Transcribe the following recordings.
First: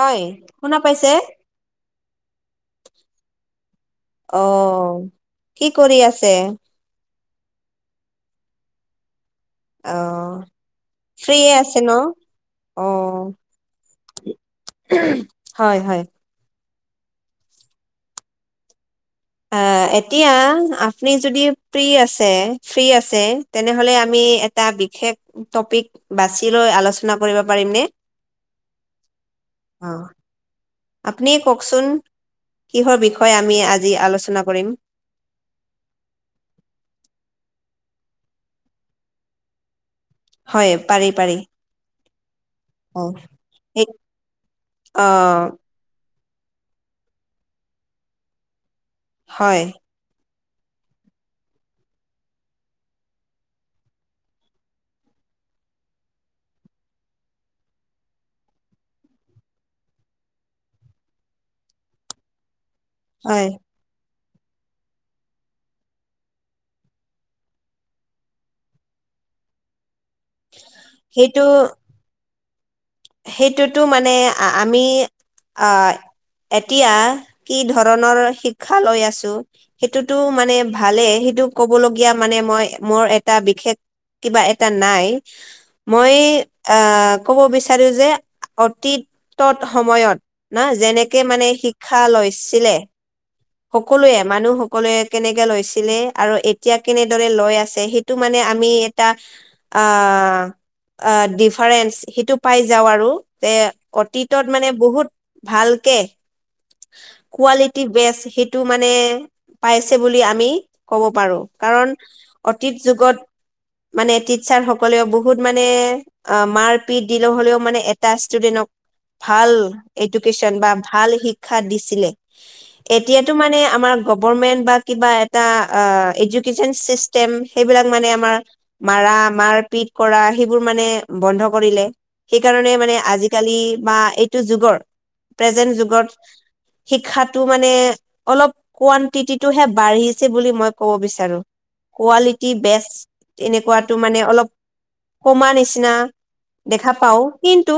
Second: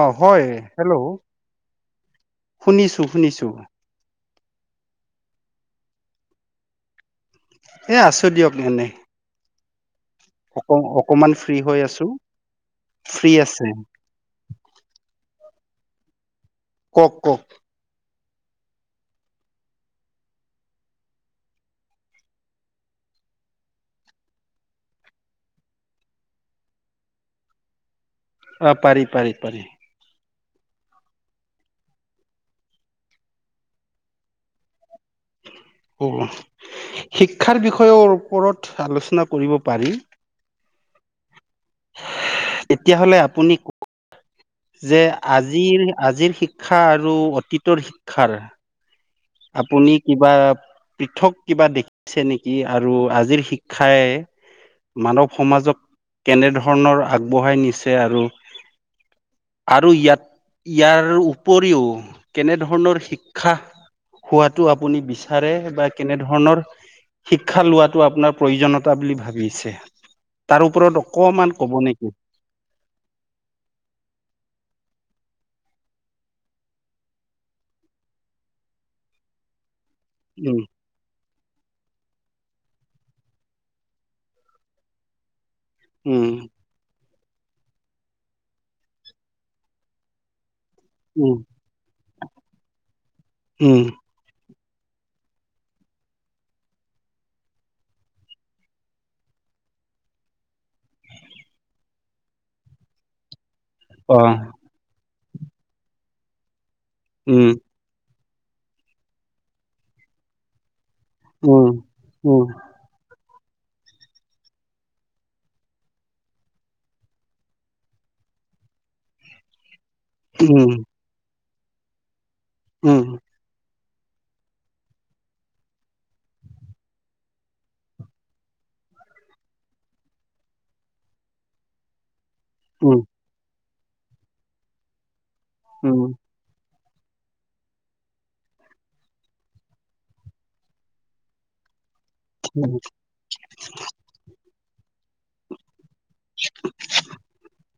অ, হয় শুনা হেল্ল, পাইছে শুনিছো-শুনিছো অ, কি কৰি আছে? এই আছোঁ দিয়ক এনেই। অ, অক-অকমান ফ্ৰী হৈ আছো, অহ ফ্ৰী আছে হয়, হয়। ক'ওক, ক'ওক এতিয়া আপুনি যদি ফ্ৰী আছে, ফ্ৰী আছে। তেনেহ'লে আমি এটা বিশেষ টপিক বাছি লৈ আলোচনা কৰিব পাৰিমনে? অ, পাৰি, পাৰি, পাৰি। অ, আপুনিয়ে কওঁকচোন, কিহৰ বিষয়ে আমি আজি আলোচনা কৰিম। অ, শিক্ষাৰ বিষয়ৰ ওপৰত আলোচনা কৰিব পাৰি। হয়, পাৰি, পাৰি। অ তেতিয়াহলে আপুনি সেই যে অ আজিৰ, আজিৰ শিক্ষা আৰু অতীতৰ শিক্ষাৰ হয় আপুনি কিবা পৃথক কিবা দেখিছে নেকি? আৰু আজিৰ শিক্ষাই মানৱ সমাজক কেনে ধৰণৰ আগবঢ়াই নিছে, আৰু আৰু ইয়াত, ইয়াৰ উপৰিও, কেনে ধৰণৰ হয় শিক্ষা হোৱাটো আপুনি বিচাৰে বা কেনে ধৰণৰ শিক্ষা লোৱাটো আপোনাৰ প্ৰয়োজনীয়তা বুলি ভাবিছে, তাৰ ওপৰত সেইটো অকমান ক'ব নেকি? সেইটোতো মানে, আ, আমি আহ এতিয়া, কি ধৰণৰ শিক্ষা লৈ আছো, সেইটোতো মানে উম, ভালে, সেইটো ক'বলগীয়া মানে মই মোৰ এটা বিশেষ কিবা এটা নাই, মই উম, আহ, কব বিচাৰ চাৰো, যে অতীতত সময়ত ন, যেনেকে উম, মানে শি ক্ষা, লৈছিলে উম, সকলোৱে মানুহক ক'লে কেনেকে লৈছিলে, আৰু এতিয়া কেনেদৰে লৈ আছে, সেইটো মানে আমি এটা আহ, ডিফাৰেন্স সেইটো পাই যাওঁ আৰু যে, অ', অতীতত মানে বহুত ভালকে উম, কোৱালিটি বেষ্ট সেইটো মানে পাইছে বুলি আমি ক'ব পাৰো উম, কাৰণ উম, অতীত যোগত মানে টিচাৰ সকলেও বহুত মানে অঁ মাৰপিত যি নহ'লেও মানে এটা ষ্টুডেন্টক ভাল, এডুকেশ্যন বা উম, ভাল শিক্ষা দিছিলে, উম, এতিয়া টো মানে আমাৰ গভৰ্ণমেণ্ট বা কিবা এটা আঁহ এডুকেশ্বন চিষ্টেম সেইবিলাক মানে আমাৰ মাৰা মাৰ পিট কৰা, সেইবোৰ মানে বন্ধ কৰিলে। সেইকাৰণে মানে উম, আজিকালি বা এইটো যুগৰ, প্ৰেজেন্ট যুগত শিক্ষাটো মানে অলপ কুৱান্তিটোহে বাঢ়িছে বুলি মই কব বিচাৰো। কোৱালিটি উম, বেষ্ট এনেকুৱাটো মানে অলপ কমা নিচিনা [inaudible] দেখা পাও, কিন্ত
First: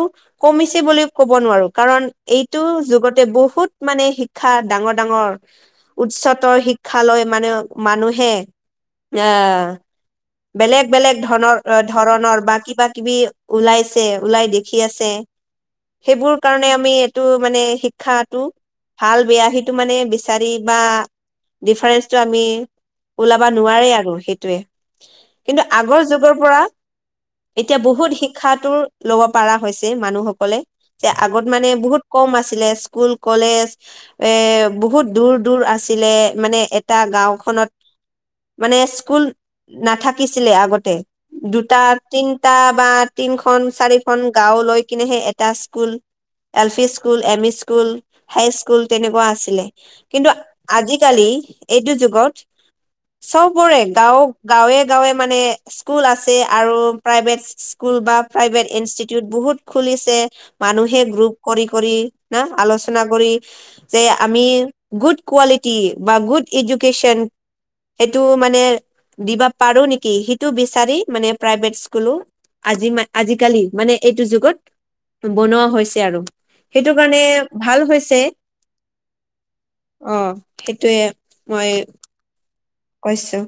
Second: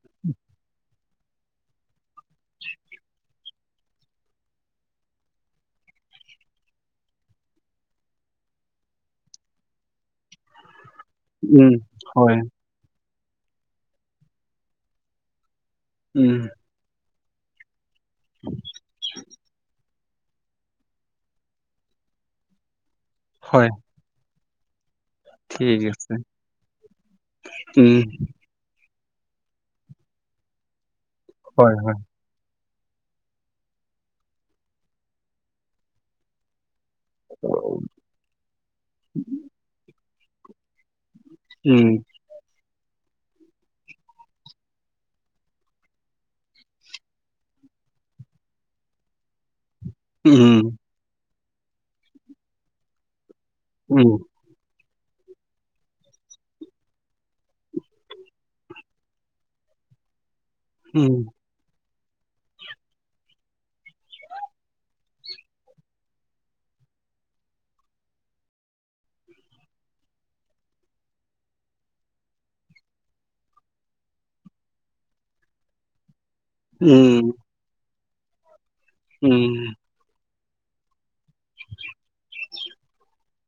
কমিছে বুলিও ক'ব নোৱাৰো, কাৰণ এইটো যুগতে বহুত মানে শিক্ষা ডাঙৰ ডাঙৰ উচ্চতৰ শিক্ষালৈ মানে মানুহে আহঁ বেলেগ বেলেগ ধনৰ উম, আহ হয়, ধৰণৰ বা কিবা কিবি ওলাইছে ওলাই দেখি আছে। সেইবোৰ উম, কাৰণে আমি এইটো মানে শিক ক্ষাটো ভাল বেয়া হিটো মানে বিচাৰি বা ডিফাৰেন্ঞ্চটো আমি ওলাব হয়, নোৱাৰে আৰু সেইটোয়ে। কিন্তু ঠিক আগৰ আছে, যুগৰ পৰা এতিয়া উম, বহুত শি শিক্ষাটোৰ লব পৰা হৈছে, মানুহসকলে যে আগত মানে হয়, হয়, বহুত কম আছিলে, স্কুল কলেজ এ বহুত দূৰ দূৰ আছিলে মানে এটা গাঁওখনত উম, মানে স্কুল নাথাকিছিলে আগতে। দুটা উম, তিনিটা বা তিনখন চাৰিখন গাঁও লৈ কিনেহে এটা school L P school M E school high school তেনেকুৱা আছিলে। কিন্তু আজিকালি এইটো যুগত চবৰে উম, গাঁওক গাঁৱে গাঁৱে মানে স্কুল আছে আৰু প্ৰাইভেতচ স্কুল বা প্ৰাইভেট ইনষ্টিটিউট বহুত খুলিছে, মানুহে উম, গ্ৰুপ কৰি কৰি না আলোচনা কৰি। যে আমি গুড কোৱালিটি বা গুড এডুকেশ্যন সেইটো মানে দিবা পাৰো নেকি, সেইটো বিচাৰি মানে প্ৰাইভেট স্কুলো আজি ম আজিকালি মানে এইটো যুগত বনোৱা হৈছে আৰু, সেইটো কাৰণে উম, ভাল হৈছে। উম অঁ সেইটোয়ে মই কৈছো।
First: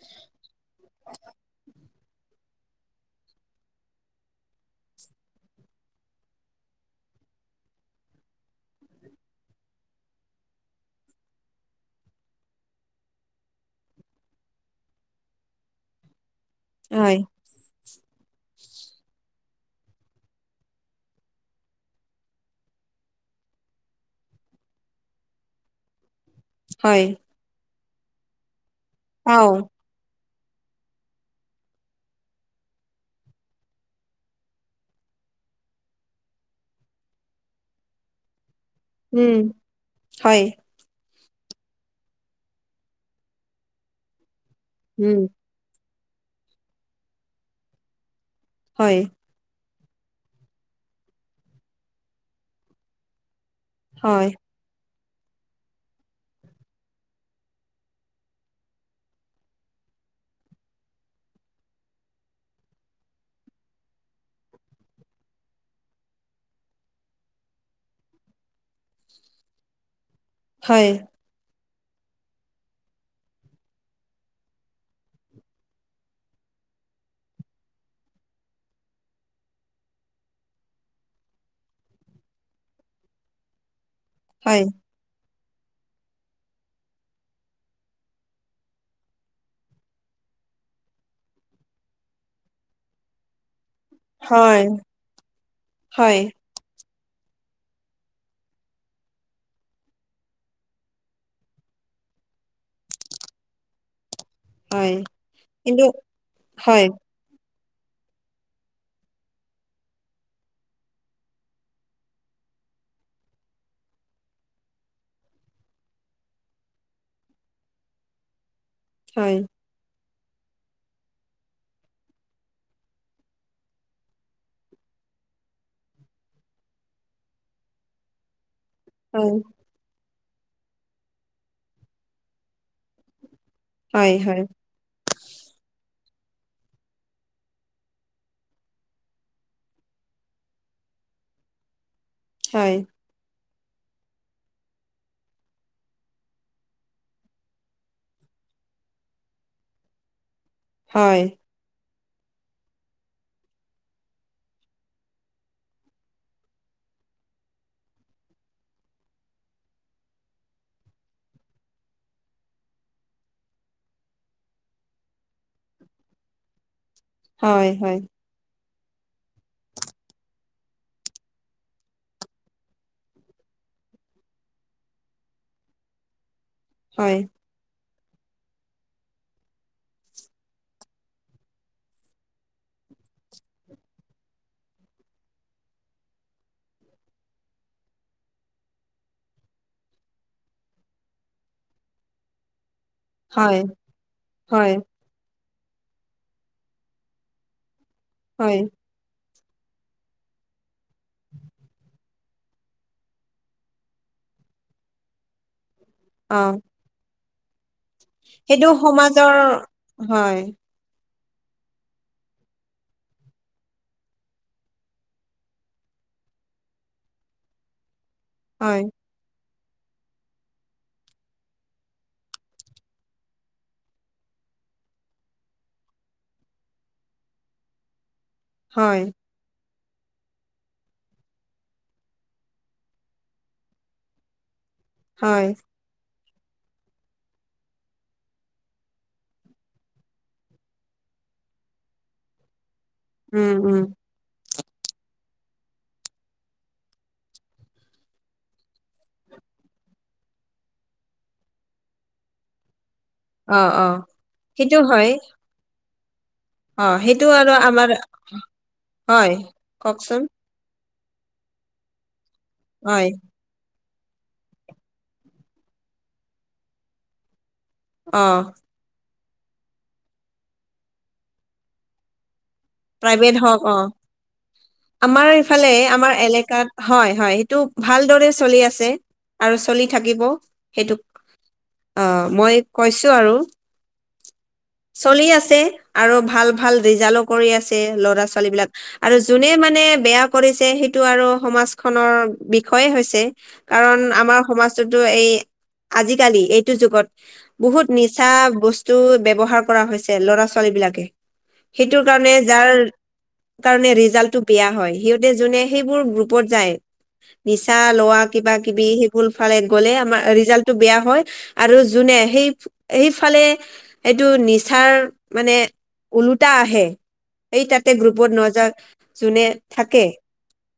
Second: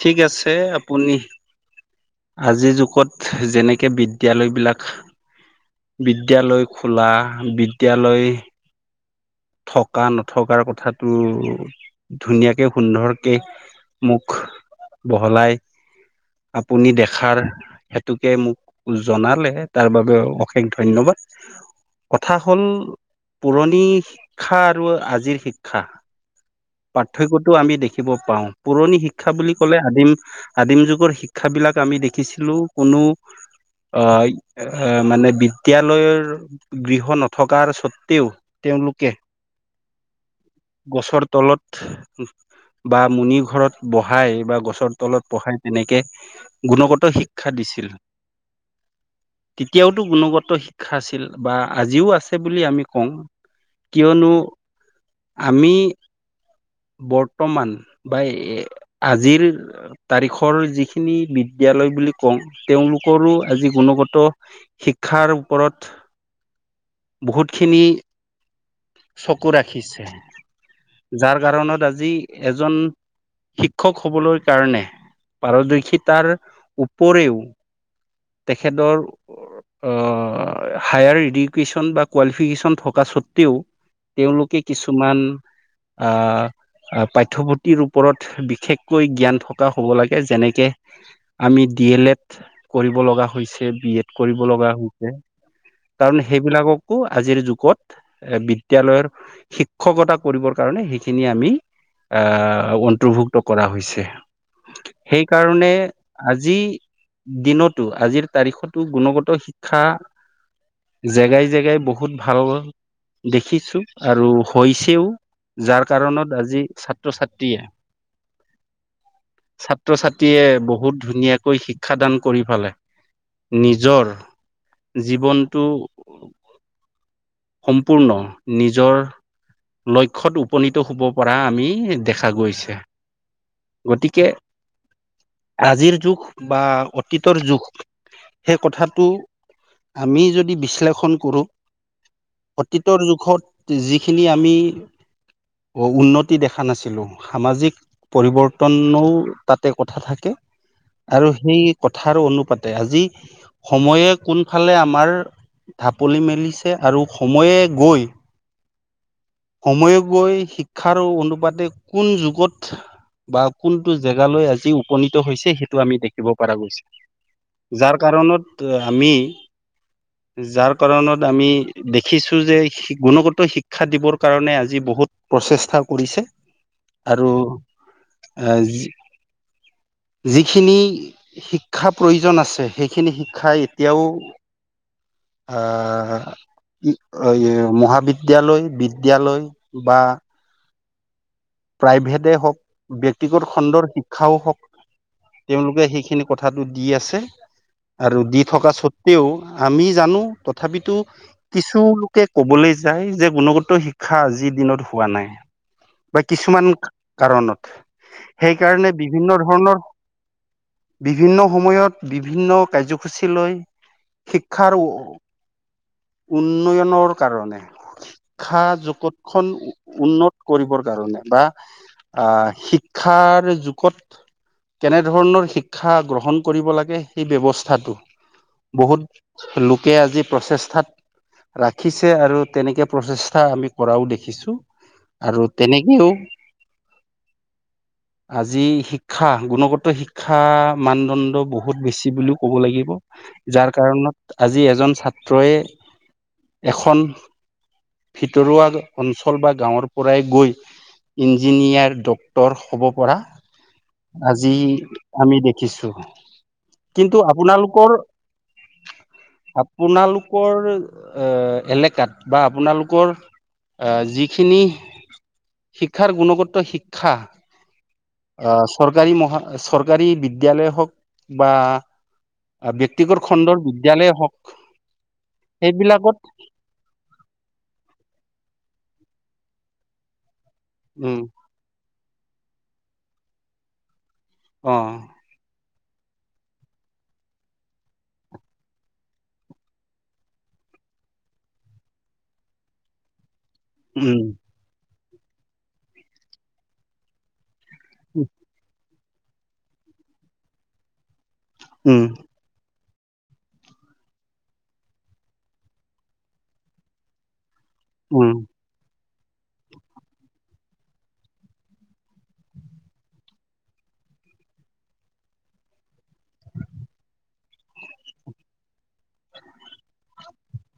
ঠিক আছে, আপুনি আজিৰ যুগত যেনেকে বিদ্যালয় বিলাক বিদ্যালয় খোলা বিদ্যালয় থকা নথকাৰ কথাটো ধুনীয়াকে সুন্দৰকে মোক বহলাই আপুনি হয় দেখাৰ হেতোকে মোক জনালে তাৰ বাবে অশেষ ধন্যবাদ। কথা হ'ল পুৰণি ক্ষা আৰু আজিৰ শিক্ষা হয় পাৰ্থক্যটো আমি দেখিব পাওঁ। পুৰণি শিক্ শিক্ষা অ বুলি ক'লে আদিম আদিম যুগৰ শিক্ষা বিলাক আমি দেখিছিলোঁ কোনো আ এ মানে বিদ্যালয়ৰ গৃহ নথকাৰ স্বত্বেও তেওঁলোকে ওঁ, হয়। গছৰ তলত বা মুনি ঘৰত বহাই বা গছ ছৰ উম, তলত পঢ়াই তেনেকে গুণগত শিক্ষা দিছিল। হয়। তিতিয়াওটো গুণগত শিক্ষা আছিল বা আজিও আছে বুলি আমি কম। হয়, কিয়নো আমি বৰ্তমান বা এ আজিৰ তাৰিখৰ যিখিনি বিদ্যালয় বুলি কওঁ, তেওঁলোকৰো আজি গুণগত শিক্ষাৰ ওপৰত বহুতখিনি চকু ৰাখিছে। হয়। যাৰ কাৰণত আজি এজন শিক্ষক হ'বলৈ কাৰণে পাৰদৰ্শিতাৰ উপৰেও তেখেতৰ অঁ, হায়াৰ এডুকেশ্যন বা কোৱালিফিকেশ্যন থকা স্বত্বেও। তেওঁলোকে হয়, কিছুমান আঁহ আ পাঠ্যপুথিৰ ওপৰত বিশেষকৈ জ্ঞান থকা হ'ব লাগে যেনেকে আমি ডি এল এড কৰিব লগা হৈছে, বি এড কৰিব হয়, লগা হৈছে। হয়, কাৰণ সেইবিলাক কো আজিৰ যুগত এ বিদ্যয়ালয়ৰ শিক্ষকতা কৰিবৰ কাৰণে সেইখিনি আমি আঁ অন্তৰ্ভুক্ত কৰা হৈছে। হয়, সেইকাৰণে কিন্তু আজি হয়, দিনত টো আজিৰ তাৰিখতো গুণগত শিক্ষা জেগাই জেগাই বহুত ভাল হোৱা দেখিছো আৰু হৈছেও। যাৰ কাৰণত আজি ছাত্ৰ-ছাত্ৰীয়ে হয়। ছাত্ৰ-ছাত্ৰীয়ে বহুত ধুনীয়াকৈ শিক্ষাদান কৰিব পাৰে। নিজৰ জীৱনটো সম্পূৰ্ণ নিজৰ হয়, লক্ষ্যত উপনীত হ'ব পৰা আমি দেখা গৈছে। হয়, গতিকে, হয়, আজিৰ যুগ বা অ তিতীৰ যুগ সেই কথাটো আমি যদি বিশ্লেষণ কৰোঁ হয়, অতীতৰ যুগত যিখিনি আমি উ--উন্নতি দেখা নাছিলোঁ। সামাজিক পৰিৱৰ্তনো তাতে কথা থাকে হয়, আৰু সেই কথাৰ অনুপাতে আজি সময়ে কোনফালে আমাৰ ঢাপলি মেলিছে আৰু সময়ে গৈ সময়ে গৈ শিক্ষা অনুপাতে কোন যুগত বা কোনটো জেগালৈ আজি উপনীত হৈছে সেইটো আমি দেখিব পৰা গৈছে। হয়, হয়, যাৰ কাৰণত আমি যাৰ কাৰণত আমি দেখিছো যে গুণগত শিক্ষা দিবৰ কাৰণে আজি বহুত প্ৰচেষ্টা কৰিছে হয়, আৰু আহ যিখিনি শিক্ষা প্ৰয়োজন আছে সেইখিনি শিক্ষা এতিয়াও আহ মহাবিদ্যালয় বিদ দ্যালয় বা প্ৰাইভেটে হওঁক ব্যক্তিগত হয়, খণ্ডৰ শিক্ষাও হয়, হওঁক তেওঁলোকে সেইখিনি কথাটো দি আছে আৰু দি হয়, থকা চত তেও আমি জানো তথাপিতো কিছু লোকে কবলৈ যায় যে গুণগত শিক্ষা আজিৰ দিনত হোৱা নাই বা অ', কিছুমান কাৰণত সেইটো সেইকাৰণে সমাজৰ বিভিন্ন ধৰণৰ হয়, বিভিন্ন সময়ত, বিভিন্ন কাৰ্যসূচী লৈ শিক্ষাৰ উন্নয়নৰ কাৰণে শিক্ষা হয়, জগত খন উন্নত কৰিবৰ কাৰণে বা আহ শিক্ষাৰ যুগত কেনেধৰণৰ শিক্ষা গ্ৰহণ কৰিব লাগে সেই ব্যৱস্থাটো হয়, বহুত লোকে আজি প্ৰচেষ্টাত ৰাখিছে আৰু তেনেকে প্ৰচেষ্টা আমি কৰাও দেখিছো হয়, আৰু তেনে কেও আজি শিক্ষা গুণগত শিক্ষা মানদণ্ড বহুত বেছি বুলিও ক'ব লাগিব উম, যাৰ উম, কাৰণত আজি এজন ছাত্ৰই এখন ভিতৰুৱা অঞ্চল বা গাঁৱৰ পৰাই গৈ ইঞ্জিনিয়াৰ ডক্তৰ হব পৰা অ', অ', আজি সেইটো হয়, আমি দেখ খিছোঁ অ', কিন্তু সেইটো আৰু আমাৰ আপোনালোকৰ হয়, কওকচোন আপোনালোকৰ এলেকাত বা হয়, আপোনালোকৰ অ যিখিনি শিক্ষাৰ গুণগত শিক্ষা অ', আহ চৰকাৰী মহা চৰকাৰী বিদ্যালয় হওঁক বা ব্যক্তিগত প্ৰাইভেট খণ্ডৰ হওঁক অ বিদ্যালয়ে হওক আমাৰ ইফালে সেইবিলাকত আমাৰ এলেকাত হয় হয় সেইটো ভালদৰে চলি আছে আৰু চলি থাকিব সেইটো উম আহ মই কৈছো আৰু অ চলি আছে আৰু ভাল ভাল ৰিজাল্টো কৰি আছে ল'ৰা-ছোৱালী বিলাক আৰু যোনে মানে বেয়া কৰিছে সেইটো আৰু সমাজখনৰ বিষয়ে হৈছে কাৰণ আমাৰ উম সমাজটোতো এই আজিকালি এইটো যুগত বহুত নিচা বস্তু ব্যৱহাৰ কৰা হৈছে ল'ৰা- ছোৱালী বিলাকে সেটো উম কাৰণে যাৰ কাৰণে ৰিজাল্টটো বেয়া হয় সিহঁতে যোনে সেইবোৰ গ্ৰুপত যায় নিচা লোৱা উম কিবা- কিবি সেবোৰ ফালে গ'লে আমাৰ ৰিজাল্টটো বেয়া হয় আৰু যোনে সেই এইফালে এইটো নিচাৰ মানে ওলোটা আহে সেই তাতে গ্ৰুপত ন যোৱা যোনে থাকে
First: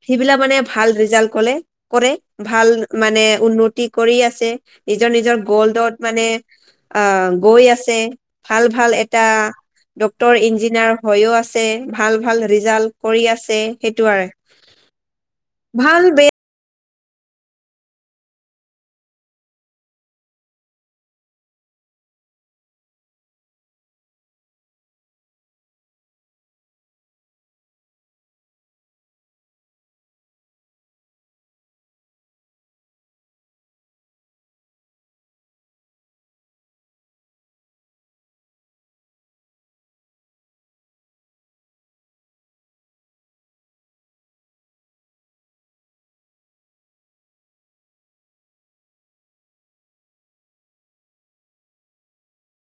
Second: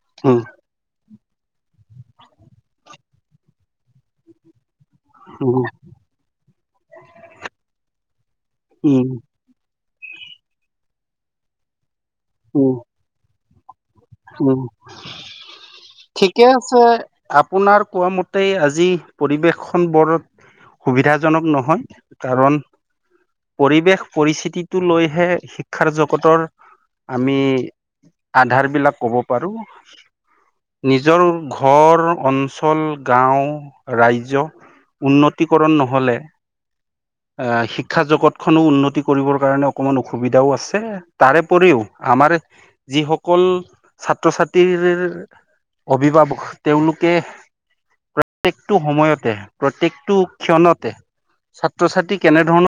সেইবিলাক উম মানে ভাল ৰিজাল্ট কলে কৰে, ভাল মানে উন্নতি কৰি আছে নিজৰ নিজৰ উম গ'ল্ডত মানে আহ গৈ আছে ভাল ভাল উম এটা ডক্তৰ, ইঞ্জিনিয়াৰ হৈও আছে ভাল ভাল উম ৰিজাল্ট কৰি আছে সেইটোৱে উম ভাল বে ঠিকে আছে আপোনাৰ কোৱা মতে আজি পৰিবেশ খন বৰ সুবিধাজনক নহয় কাৰণ পৰিৱেশ পৰিস্থিতিটো লৈহে শিক্ষাৰ জগতৰ আমি আধাৰ বিলাক ক'ব পাৰো নিজৰ ঘৰ অঞ্চল গাঁও ৰাজ্য উন্নতিকৰণ নহলে আহ শিক্ষা জগতখনো উন্নতি কৰিবৰ কাৰণে অকমান অসুবিধাও আছে তাৰ ওপৰিও আমাৰ যিসকল ছাত্ৰ ছাত্ৰীৰ অভিভাৱক তেওঁলোকে প্ৰত্যকটো সময়তে প্ৰত্যকটো ক্ষণতে ছাত্ৰ ছাত্ৰী কেনেধৰণৰ